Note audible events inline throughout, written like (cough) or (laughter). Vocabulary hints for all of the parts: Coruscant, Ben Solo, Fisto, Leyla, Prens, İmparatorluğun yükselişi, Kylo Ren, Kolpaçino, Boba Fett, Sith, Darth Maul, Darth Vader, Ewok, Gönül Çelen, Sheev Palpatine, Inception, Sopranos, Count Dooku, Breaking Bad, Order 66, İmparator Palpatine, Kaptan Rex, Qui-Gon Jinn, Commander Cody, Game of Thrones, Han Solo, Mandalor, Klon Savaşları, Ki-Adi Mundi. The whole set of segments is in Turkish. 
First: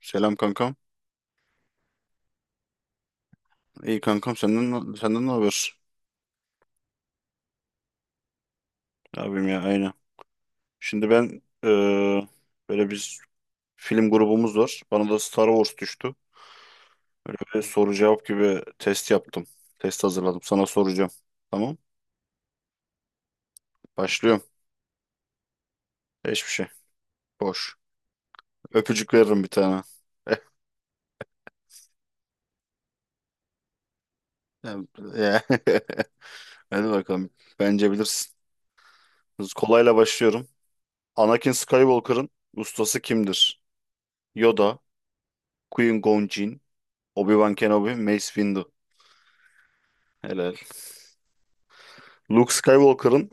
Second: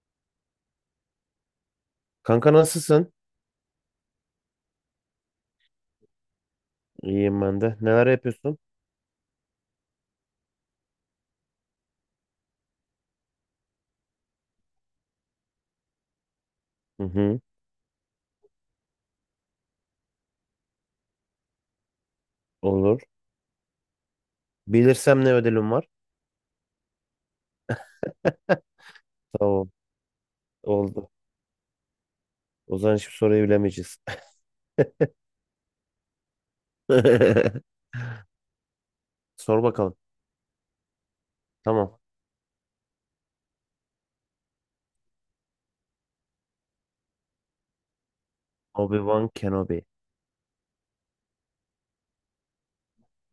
Selam kankam. Kanka nasılsın? İyi kankam senden ne haber? İyiyim ben de. Neler yapıyorsun? Abim ya. Aynen. Şimdi ben böyle biz film grubumuz var. Bana da Star Wars düştü. Hı Böyle hı, bir soru cevap gibi test yaptım. Test hazırladım. Sana soracağım. Tamam. olur. Başlıyorum. Bilirsem ne ödülüm var? Hiçbir şey. Boş. (laughs) Öpücük veririm bir Tamam, tane. (laughs) oldu. O zaman hiçbir soruyu bilemeyeceğiz. Ya- ya. (laughs) Hadi bakalım. (laughs) Bence bilirsin. Biz Sor kolayla bakalım. başlıyorum. Anakin Tamam. Skywalker'ın ustası kimdir? Yoda, Qui-Gon Jinn, Obi-Wan Kenobi, Mace Windu. Obi-Wan Kenobi. Helal. Luke Skywalker'ın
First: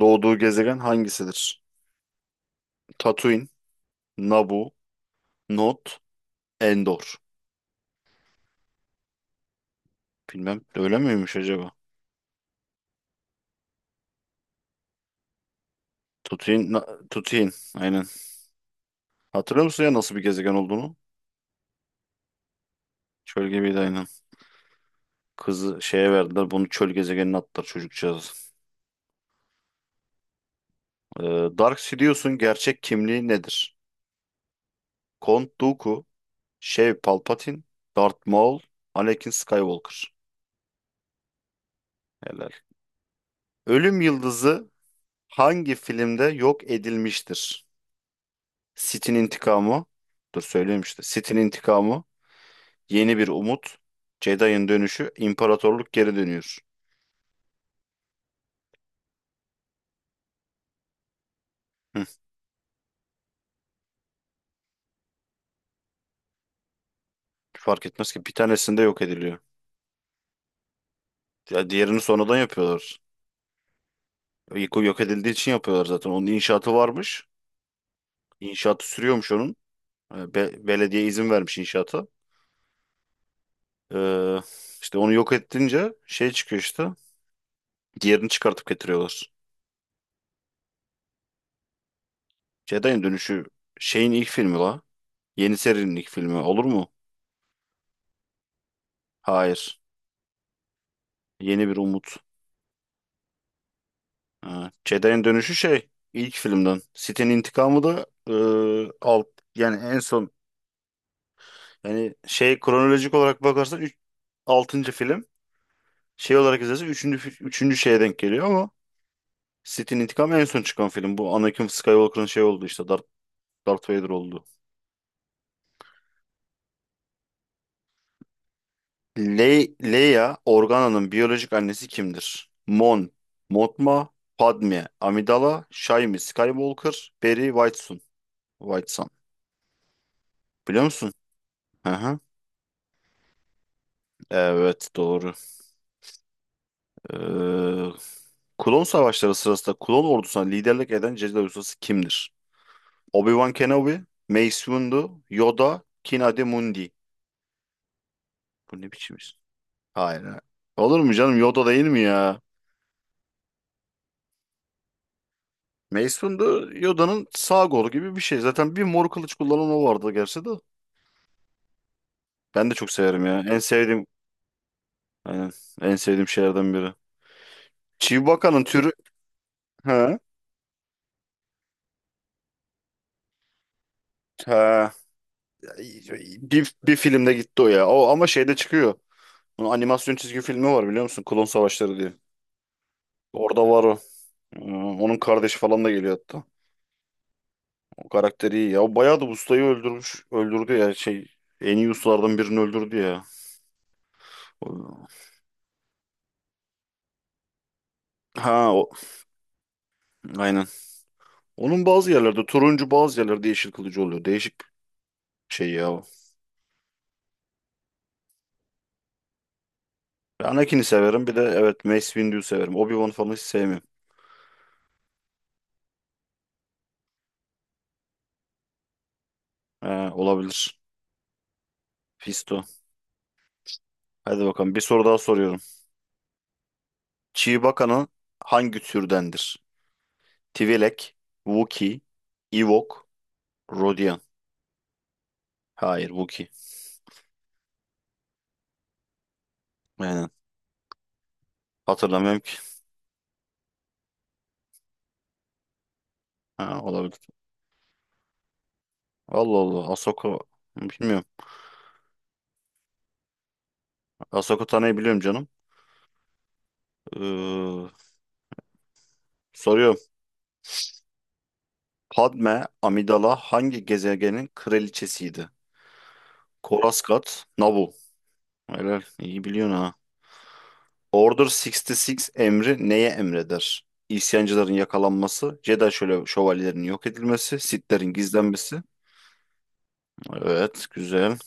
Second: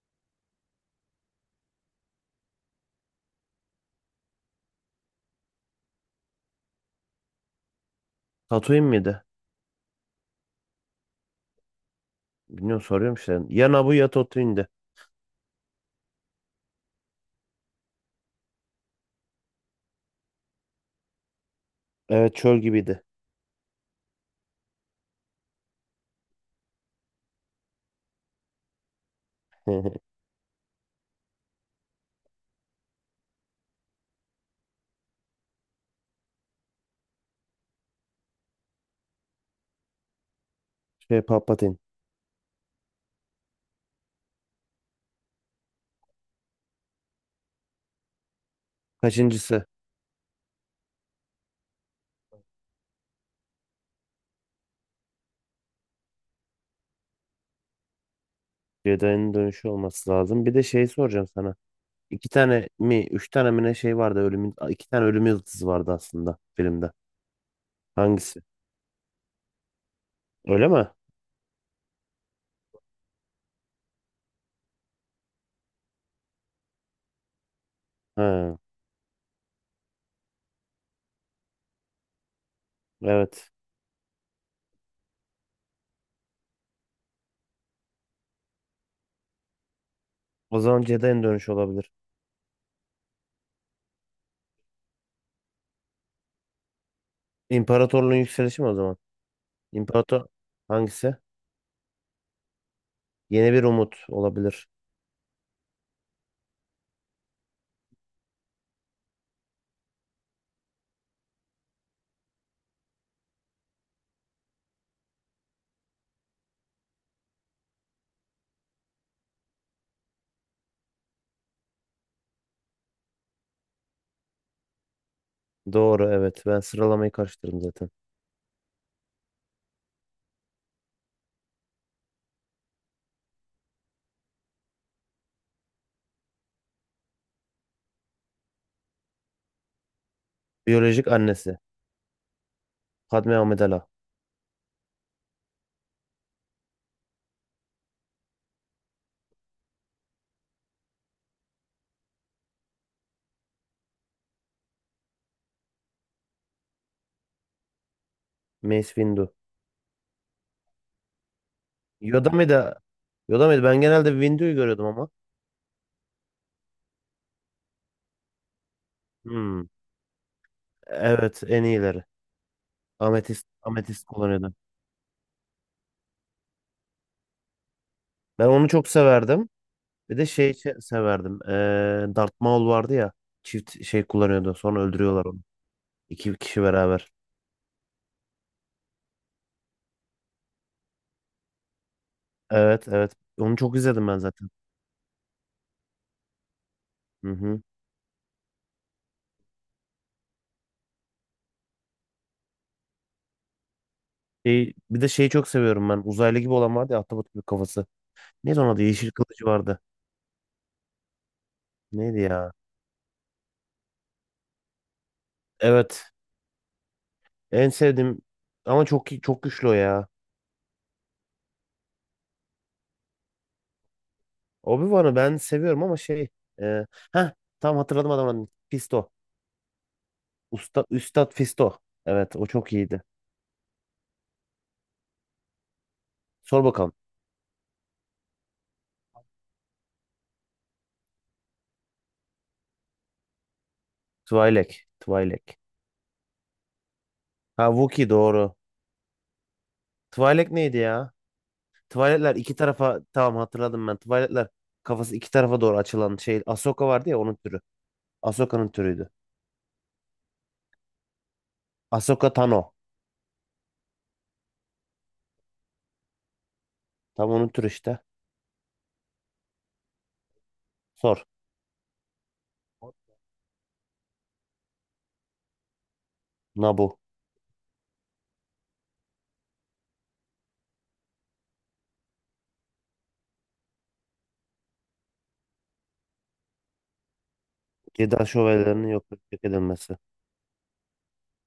doğduğu gezegen hangisidir? Tatooine, Naboo, Not, Endor. Tatooine miydi? Bilmem öyle miymiş acaba? Bilmiyorum, soruyorum işte. Ya Naboo ya Tatooine'di. Tatooine, Tatooine aynen. Hatırlıyor musun ya nasıl bir gezegen olduğunu? Evet, çöl gibiydi. Çöl gibiydi aynen. Kızı şeye verdiler bunu çöl gezegenine attılar çocukcağız. (laughs) Ee, Dark Sidious'un gerçek kimliği nedir? Count Dooku, Sheev Palpatine, Darth Maul, Anakin Skywalker. Şey Palpatine. Helal. Ölüm Yıldızı hangi filmde yok edilmiştir? Sith'in Kaçıncısı? intikamı. Dur söyleyeyim işte. Sith'in intikamı. Yeni bir umut. Jedi'ın dönüşü. İmparatorluk geri dönüyor. Jedi'nin dönüşü olması lazım. Bir de şey soracağım sana. Hı, İki tane mi, üç tane mi ne şey vardı ölümün, iki tane ölüm yıldızı vardı aslında filmde. fark etmez ki bir Hangisi? tanesinde yok ediliyor. Öyle mi? Ya diğerini sonradan yapıyorlar. İlk o yok edildiği için yapıyorlar zaten. Onun inşaatı varmış. Ha. İnşaatı sürüyormuş onun. E, belediye izin vermiş inşaata. Evet. Ee, işte onu yok ettince şey çıkıyor işte. Diğerini çıkartıp getiriyorlar. O zaman Jedi'nin dönüşü olabilir. Jedi'ın dönüşü şeyin ilk filmi la. Yeni serinin ilk filmi olur mu? İmparatorluğun yükselişi mi o zaman? Hayır. İmparator hangisi? Yeni bir umut. Yeni bir umut olabilir. Ha, Jedi'nin dönüşü şey ilk filmden. Sith'in intikamı da e, alt yani en son yani şey kronolojik olarak bakarsan 3 6. film şey olarak izlersen 3. üçüncü şeye denk geliyor ama Sith'in intikamı en son çıkan film. Bu Anakin Skywalker'ın şey oldu işte Darth, Darth Vader oldu. Doğru, evet. Ben sıralamayı karıştırdım zaten. Leia Organa'nın biyolojik annesi kimdir? Mon, Mothma, Padme, Amidala, Shaimi Skywalker, Beri Whitesun. Whitesun. Biliyor Biyolojik musun? annesi. Hı hı. Padme Amidala. Evet doğru. Ee, Klon Savaşları sırasında klon ordusuna liderlik eden Jedi ustası kimdir? Obi-Wan Kenobi, Mace Windu, Yoda, Ki-Adi Mundi. Bu ne Mace biçim Windu. isim? Hayır. Hayır. Olur mu canım Yoda değil mi Yoda ya? mıydı? Yoda mıydı? Ben genelde Windu'yu görüyordum ama. Mace Windu Yoda'nın sağ kolu gibi bir şey. Zaten bir mor kılıç Hmm. kullanan o vardı gerçi de. Evet, en iyileri. Ben de çok severim ya. Ametist, En ametist sevdiğim kullanıyordu. aynen, en sevdiğim şeylerden biri. Ben Chewbacca'nın onu çok türü severdim. Bir ha, de şey severdim. Darth Maul vardı ya. Çift şey kullanıyordu. Sonra ha. öldürüyorlar onu. İki kişi Bir beraber. filmde gitti o ya. O ama şeyde çıkıyor. Bunun animasyon çizgi filmi var biliyor musun? Klon Savaşları diye. Evet, evet. Onu Orada çok var o. izledim ben zaten. Ee, onun kardeşi falan da geliyor hatta. Hı hı. O karakteri iyi ya. O bayağı da ustayı öldürmüş. Öldürdü ya şey. En iyi ustalardan birini öldürdü ya. Şey, bir O- de şeyi çok seviyorum ben. Uzaylı gibi olan vardı ya, ahtapot gibi kafası. Neydi onun Ha o. adı? Yeşil kılıcı vardı. Aynen. Onun bazı Neydi yerlerde ya? turuncu bazı yerlerde yeşil kılıcı oluyor. Değişik şey ya o. Evet. En sevdiğim ama çok çok güçlü o ya. Ben Anakin'i severim. Bir de evet Mace Windu'yu severim. Obi-Wan falan hiç sevmiyorum. Obi-Wan'ı ben seviyorum ama şey e, heh, tam hatırladım adamın adını. Fisto. He, olabilir. Usta, Üstad Fisto. Evet, o Fisto. çok iyiydi. Hadi bakalım. Bir soru daha soruyorum. Sor bakalım. Chewbacca'nın hangi türdendir? Twi'lek, Wookiee, Ewok, Rodian. Twi'lek. Twi'lek. Hayır Wookiee. Ha Wookiee doğru. Aynen. Twi'lek neydi ya? Tuvaletler Hatırlamıyorum ki. iki tarafa, tamam hatırladım ben. Tuvaletler kafası iki tarafa doğru açılan şey. Ha, Ahsoka vardı olabilir. ya, onun türü. Ahsoka'nın türüydü. Allah Allah. Ahsoka. Bilmiyorum. Ahsoka Tano. Ahsoka Tano'yu biliyorum canım. Tam onun türü Ee, işte. soruyorum. Sor. Padme Amidala hangi gezegenin kraliçesiydi? Nabu. Coruscant, Naboo. Helal. İyi biliyorsun ha. Order 66 emri neye emreder? İsyancıların yakalanması, Jedi şöyle şövalyelerinin yok edilmesi, Sith'lerin Jedi gizlenmesi. şövalyelerinin yok edilmesi. Evet, güzel.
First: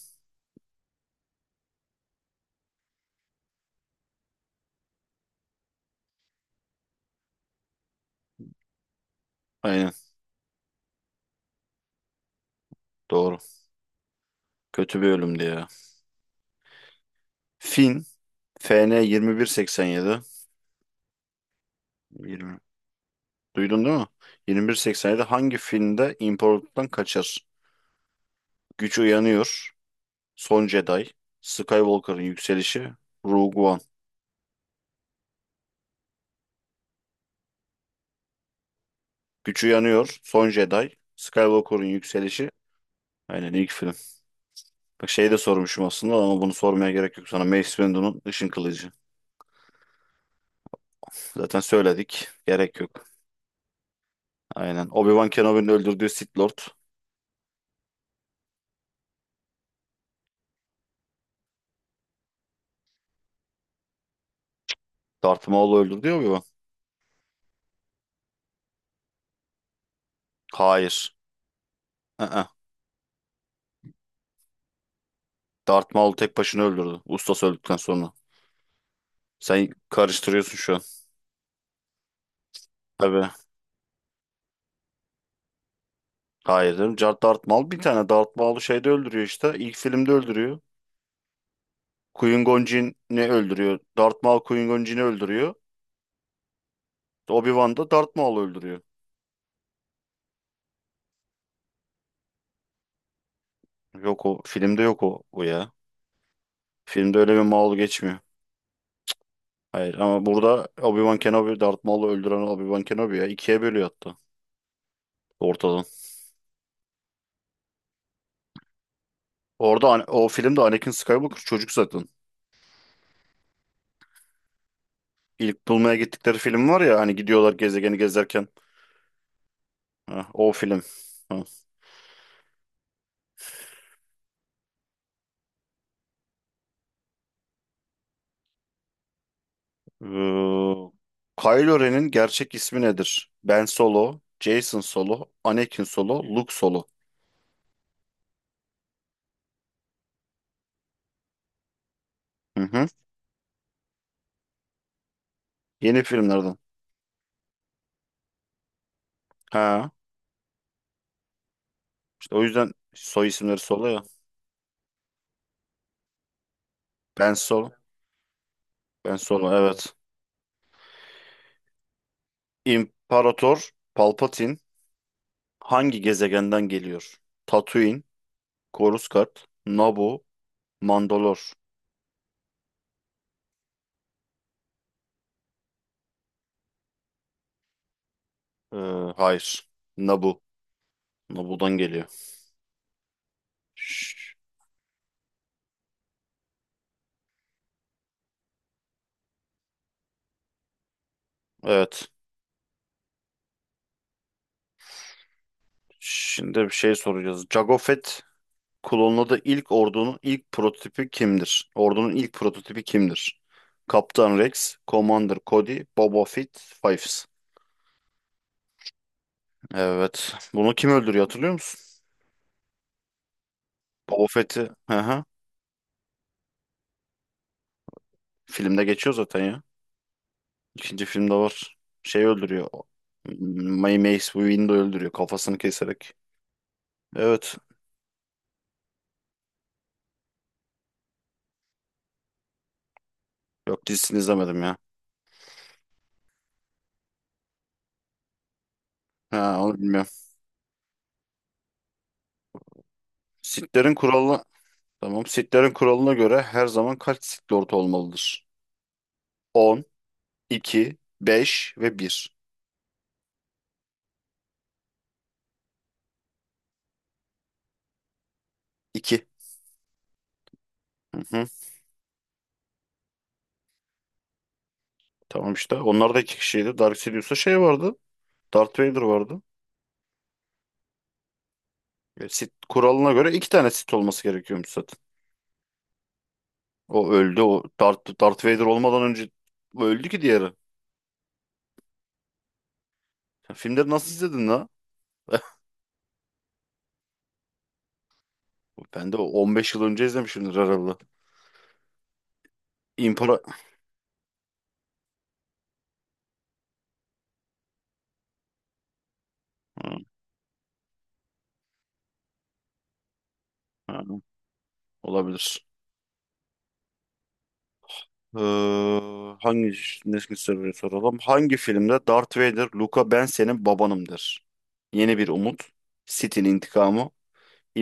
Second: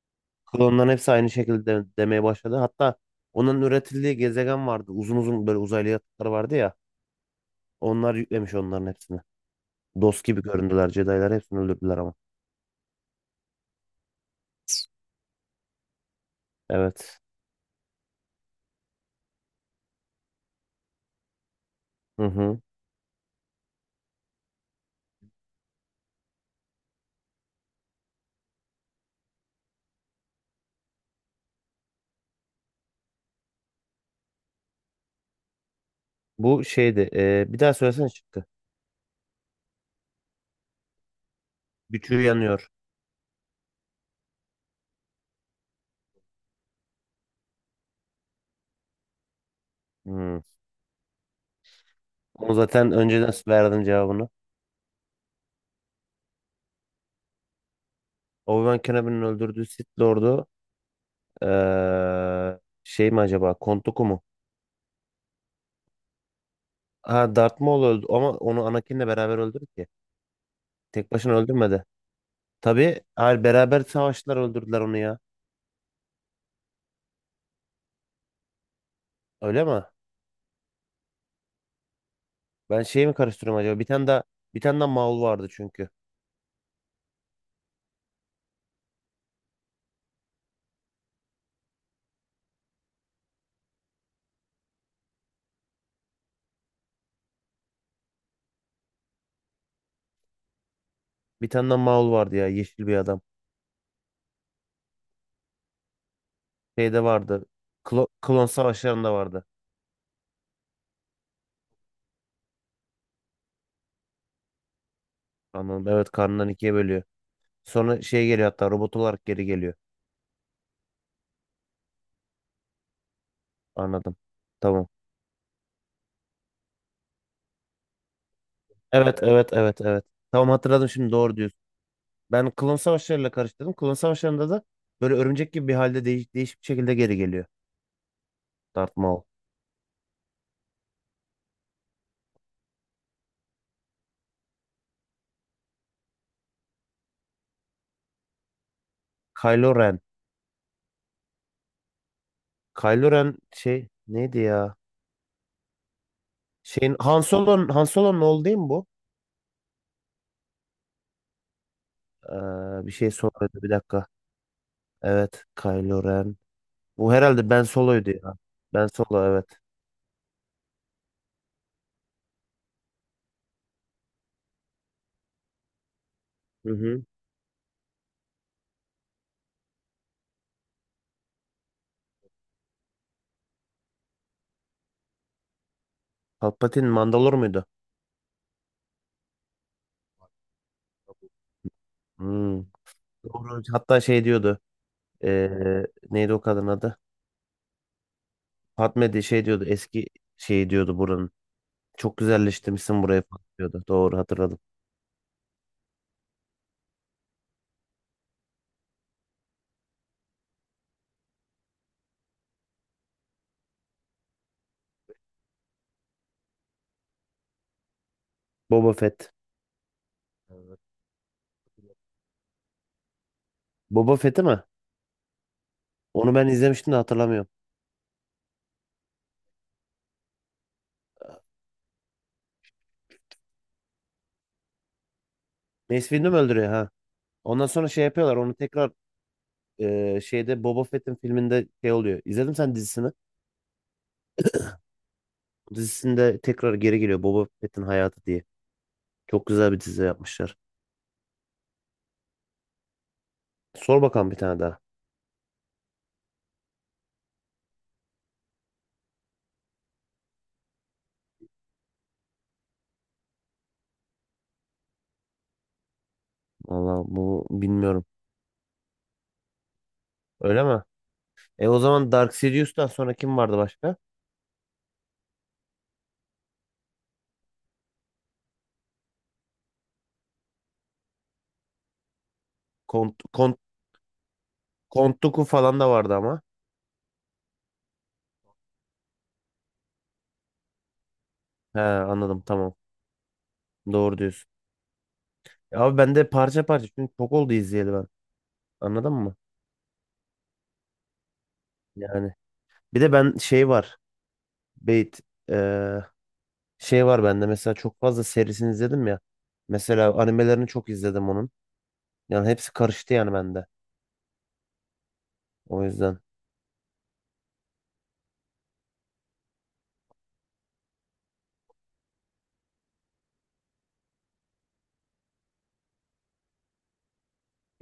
Klonların hepsi aynı şekilde demeye başladı. Hatta onların üretildiği gezegen vardı. Uzun uzun böyle uzaylı yatakları vardı ya. Onlar yüklemiş onların hepsini. Aynen, Dost gibi göründüler. Jedi'lar hepsini öldürdüler ama. doğru. Kötü bir ölümdü ya. Evet. Finn FN yedi. Hı Yirmi. hı. Duydun değil mi? 2187. Hangi filmde imparatorluktan kaçar? Güç Uyanıyor, Son Jedi, Skywalker'ın Yükselişi, Rogue One. Bu şeydi. Bir daha söylesene, çıktı. Güç Uyanıyor, Son Jedi, Skywalker'ın Gücü Yükselişi. yanıyor. Aynen ilk film. Bak şeyi de sormuşum aslında ama bunu sormaya gerek yok sana. Mace Windu'nun Işın Kılıcı. Hı. Zaten söyledik. Onu Gerek zaten yok. önceden verdim cevabını. Aynen. Obi-Wan Kenobi'nin öldürdüğü Sith Lord. Obi-Wan Kenobi'nin öldürdüğü Sith Lord'u şey mi acaba? Kontuku mu? Darth Maul'u öldürdü ya Obi-Wan. Ha, Darth Maul öldü ama onu Anakin'le beraber öldürdü ki. Tek Hayır. başına öldürmedi. Hı hı. Tabii hayır, beraber savaştılar, öldürdüler onu ya. Darth Maul tek başına öldürdü. Ustası öldükten sonra. Öyle Sen mi? karıştırıyorsun şu an. Ben şeyi mi Tabii. karıştırıyorum acaba? Bir tane daha Maul vardı çünkü. Hayır canım. Darth Maul bir tane Darth Maul'u şeyde öldürüyor işte. İlk filmde öldürüyor. Qui-Gon Jinn'i öldürüyor. Darth Maul Qui-Gon Jinn'i öldürüyor. Obi-Wan da Darth Maul'u öldürüyor. Bir tane daha Maul vardı ya, yeşil bir adam. Yok o. Filmde yok o, o ya. Şeyde Filmde öyle bir vardı. Maul geçmiyor. Klon savaşlarında vardı. Hayır ama burada Obi-Wan Kenobi Darth Maul'u öldüren Obi-Wan Kenobi ya. İkiye bölüyor hatta ortadan. Anladım. Evet, karnından ikiye bölüyor. Sonra şey geliyor, hatta robot olarak geri geliyor. Orada o filmde Anakin Skywalker çocuk zaten. Anladım. Tamam. İlk bulmaya gittikleri film var ya hani gidiyorlar gezegeni gezerken. Evet, evet, evet, evet. Ha, Tamam, o film. hatırladım şimdi, doğru Ha. diyorsun. Ben klon savaşlarıyla karıştırdım. Klon savaşlarında da böyle örümcek gibi bir halde değişik bir şekilde geri geliyor Darth Maul. Ee, Kylo Ren'in gerçek ismi nedir? Ben Solo, Jason Solo, Anakin Solo, Luke Solo. Kylo Ren. Hı hı. Kylo Ren şey neydi ya? Yeni filmlerden. Şeyin Han Solo'nun oğlu değil mi bu? Ha, işte o yüzden Bir şey soy isimleri soruyordu, bir Solo ya. dakika. Evet, Kylo Ren. Bu Ben herhalde Ben Solo. Solo'ydu ya. Ben Ben Solo evet. Solo evet. İmparator Palpatine hangi gezegenden Hı hı. geliyor? Tatooine, Coruscant, Naboo, Mandalor. Palpatine Mandalor muydu? Ee, hayır. Naboo. Naboo'dan geliyor. Hmm. Doğru. Hatta Şş, şey diyordu. ee, Neydi o kadın adı? Fatme de şey diyordu, eski şey diyordu buranın. evet. Çok güzelleştirmişsin burayı falan diyordu. Doğru, hatırladım. Şimdi bir şey soracağız. Jango Fett Klonladığı ilk ordunun ilk prototipi kimdir? Ordunun ilk prototipi kimdir? Kaptan Rex, Commander Cody, Boba Fett, Fives. Boba Fett. Evet. Bunu Evet. kim öldürüyor hatırlıyor musun? Boba Boba Fett'i mi? Fett'i. Hı hı. Onu ben izlemiştim de hatırlamıyorum. Filmde geçiyor zaten ya. İkinci filmde var. Şey öldürüyor. Mace Windu öldürüyor kafasını Mace keserek. Windu mu öldürüyor ha? Evet. Ondan sonra şey yapıyorlar onu tekrar, şeyde Boba Fett'in filminde şey oluyor. İzledin sen dizisini? Yok dizisini izlemedim ya. Dizisinde tekrar geri geliyor, Boba Fett'in hayatı diye. Çok Ha güzel onu bir dizi bilmiyorum. yapmışlar. Sith'lerin Sor bakalım bir kuralına. tane daha. Tamam. Sith'lerin kuralına göre her zaman kaç Sith Lord olmalıdır? 10, 2, 5 ve bir. Valla bu bilmiyorum. İki. Öyle mi? Hı hı. E o zaman Dark Sidious'tan sonra kim vardı başka? Tamam işte. Onlar da iki kişiydi. Dark Sidious'ta şey vardı. Darth Vader vardı. E, Sith kuralına Kont, göre iki Kont, tane Sith olması gerekiyormuş zaten. Count Dooku falan da vardı ama. O öldü. O Darth, Darth Vader olmadan önce o öldü ki diğeri. He, anladım, tamam. Sen filmleri nasıl Doğru izledin diyorsun. la? (laughs) Ya abi ben de parça parça, çünkü çok oldu izleyeli ben. Ben Anladın de o mı? 15 yıl önce izlemişimdir herhalde. Yani bir de ben İmpara... şey var. Beyt eee, şey var bende, mesela çok fazla serisini izledim ya. Ha, Mesela animelerini çok izledim onun. Yani hepsi karıştı yani bende. ha, olabilir. O yüzden Ee, hangi nesli soruyu soralım? Hangi filmde Darth Vader, Luka ben senin babanım der? Yeni bir umut. Sith'in intikamı.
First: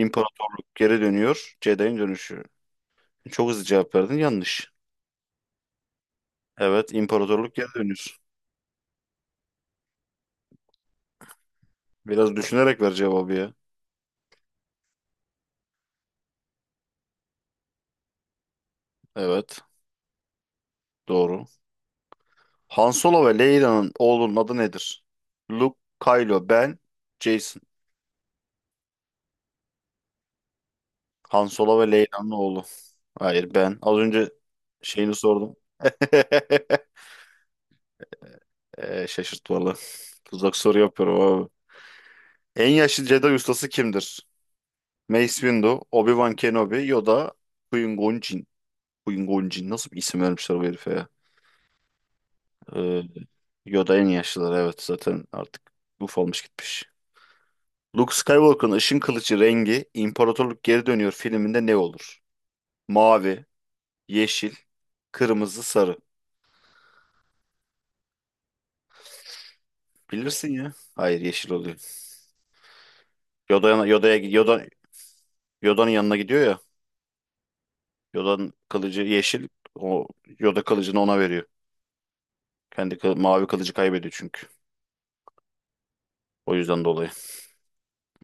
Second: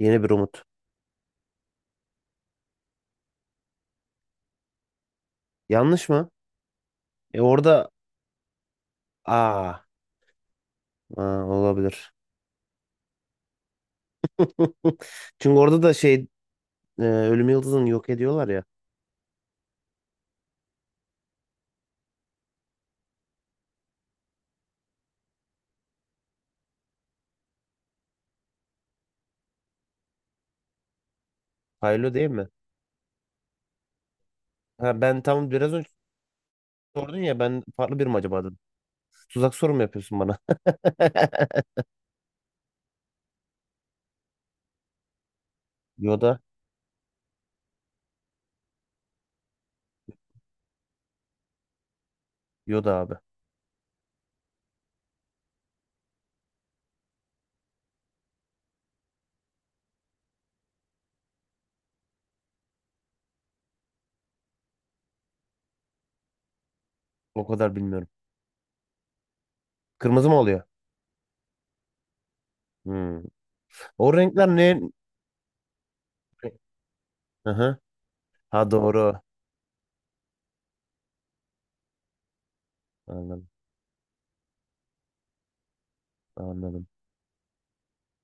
yeni bir umut. geri dönüyor. Jedi'in dönüşü. Çok hızlı cevap verdin. Yanlış. Yanlış mı? Evet, E imparatorluk geri orada dönüyor. aa, olabilir. Biraz düşünerek ver cevabı ya. (laughs) Çünkü orada da şey, Ölüm Yıldızı'nı yok ediyorlar ya. Evet, doğru. Han Solo ve Leyla'nın oğlunun adı nedir? Luke, Kylo, Ben, Jason. Han Solo ve Haylo Leyla'nın değil mi? oğlu. Hayır, Ben. Az önce Ha, şeyini ben tam sordum. biraz önce (laughs) sordun ya, ben farklı bir mi acaba. Şaşırt Tuzak valla. soru mu yapıyorsun bana? Tuzak soru yapıyorum abi. (laughs) En yaşlı Jedi ustası kimdir? Mace Windu, Obi-Wan Yoda. Kenobi, Yoda, Qui-Gon Jinn. Queen Gonjin nasıl bir isim vermişler bu herife ya? Yoda Ee, abi. Yoda en yaşlıları evet zaten artık ufalmış gitmiş. Luke Skywalker'ın ışın kılıcı rengi İmparatorluk Geri Dönüyor filminde ne olur? Mavi, yeşil, kırmızı, sarı. O kadar bilmiyorum. Kırmızı mı Bilirsin oluyor? ya. Hayır yeşil oluyor. Hmm. Yoda, O Yoda'ya renkler Yoda, ne? Yoda'nın yanına gidiyor ya. Aha. Yoda'nın Ha kılıcı doğru. yeşil. O Yoda kılıcını ona veriyor. Kendi mavi Anladım. kılıcı kaybediyor çünkü. O yüzden Anladım. dolayı.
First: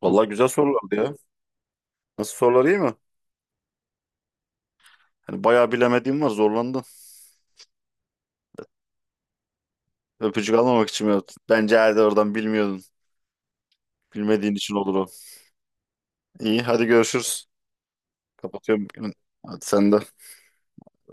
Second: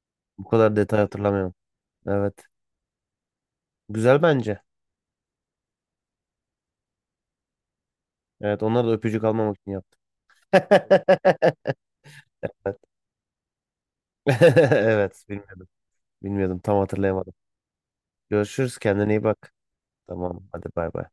Vallahi Bu güzel kadar sorulardı detay ya. hatırlamıyorum. Nasıl Evet. sorular iyi mi? Güzel bence. Hani bayağı bilemediğim var zorlandım. Evet, onlar da öpücük almamak için yaptı. Öpücük almamak (laughs) için mi yaptın? Bence herhalde oradan Evet. bilmiyordun. Bilmediğin (laughs) için olur o. Evet, bilmiyordum. Bilmiyordum, İyi tam hadi hatırlayamadım. görüşürüz. Görüşürüz, Kapatıyorum. kendine iyi bak. Hadi sen de. Tamam hadi, bay bay.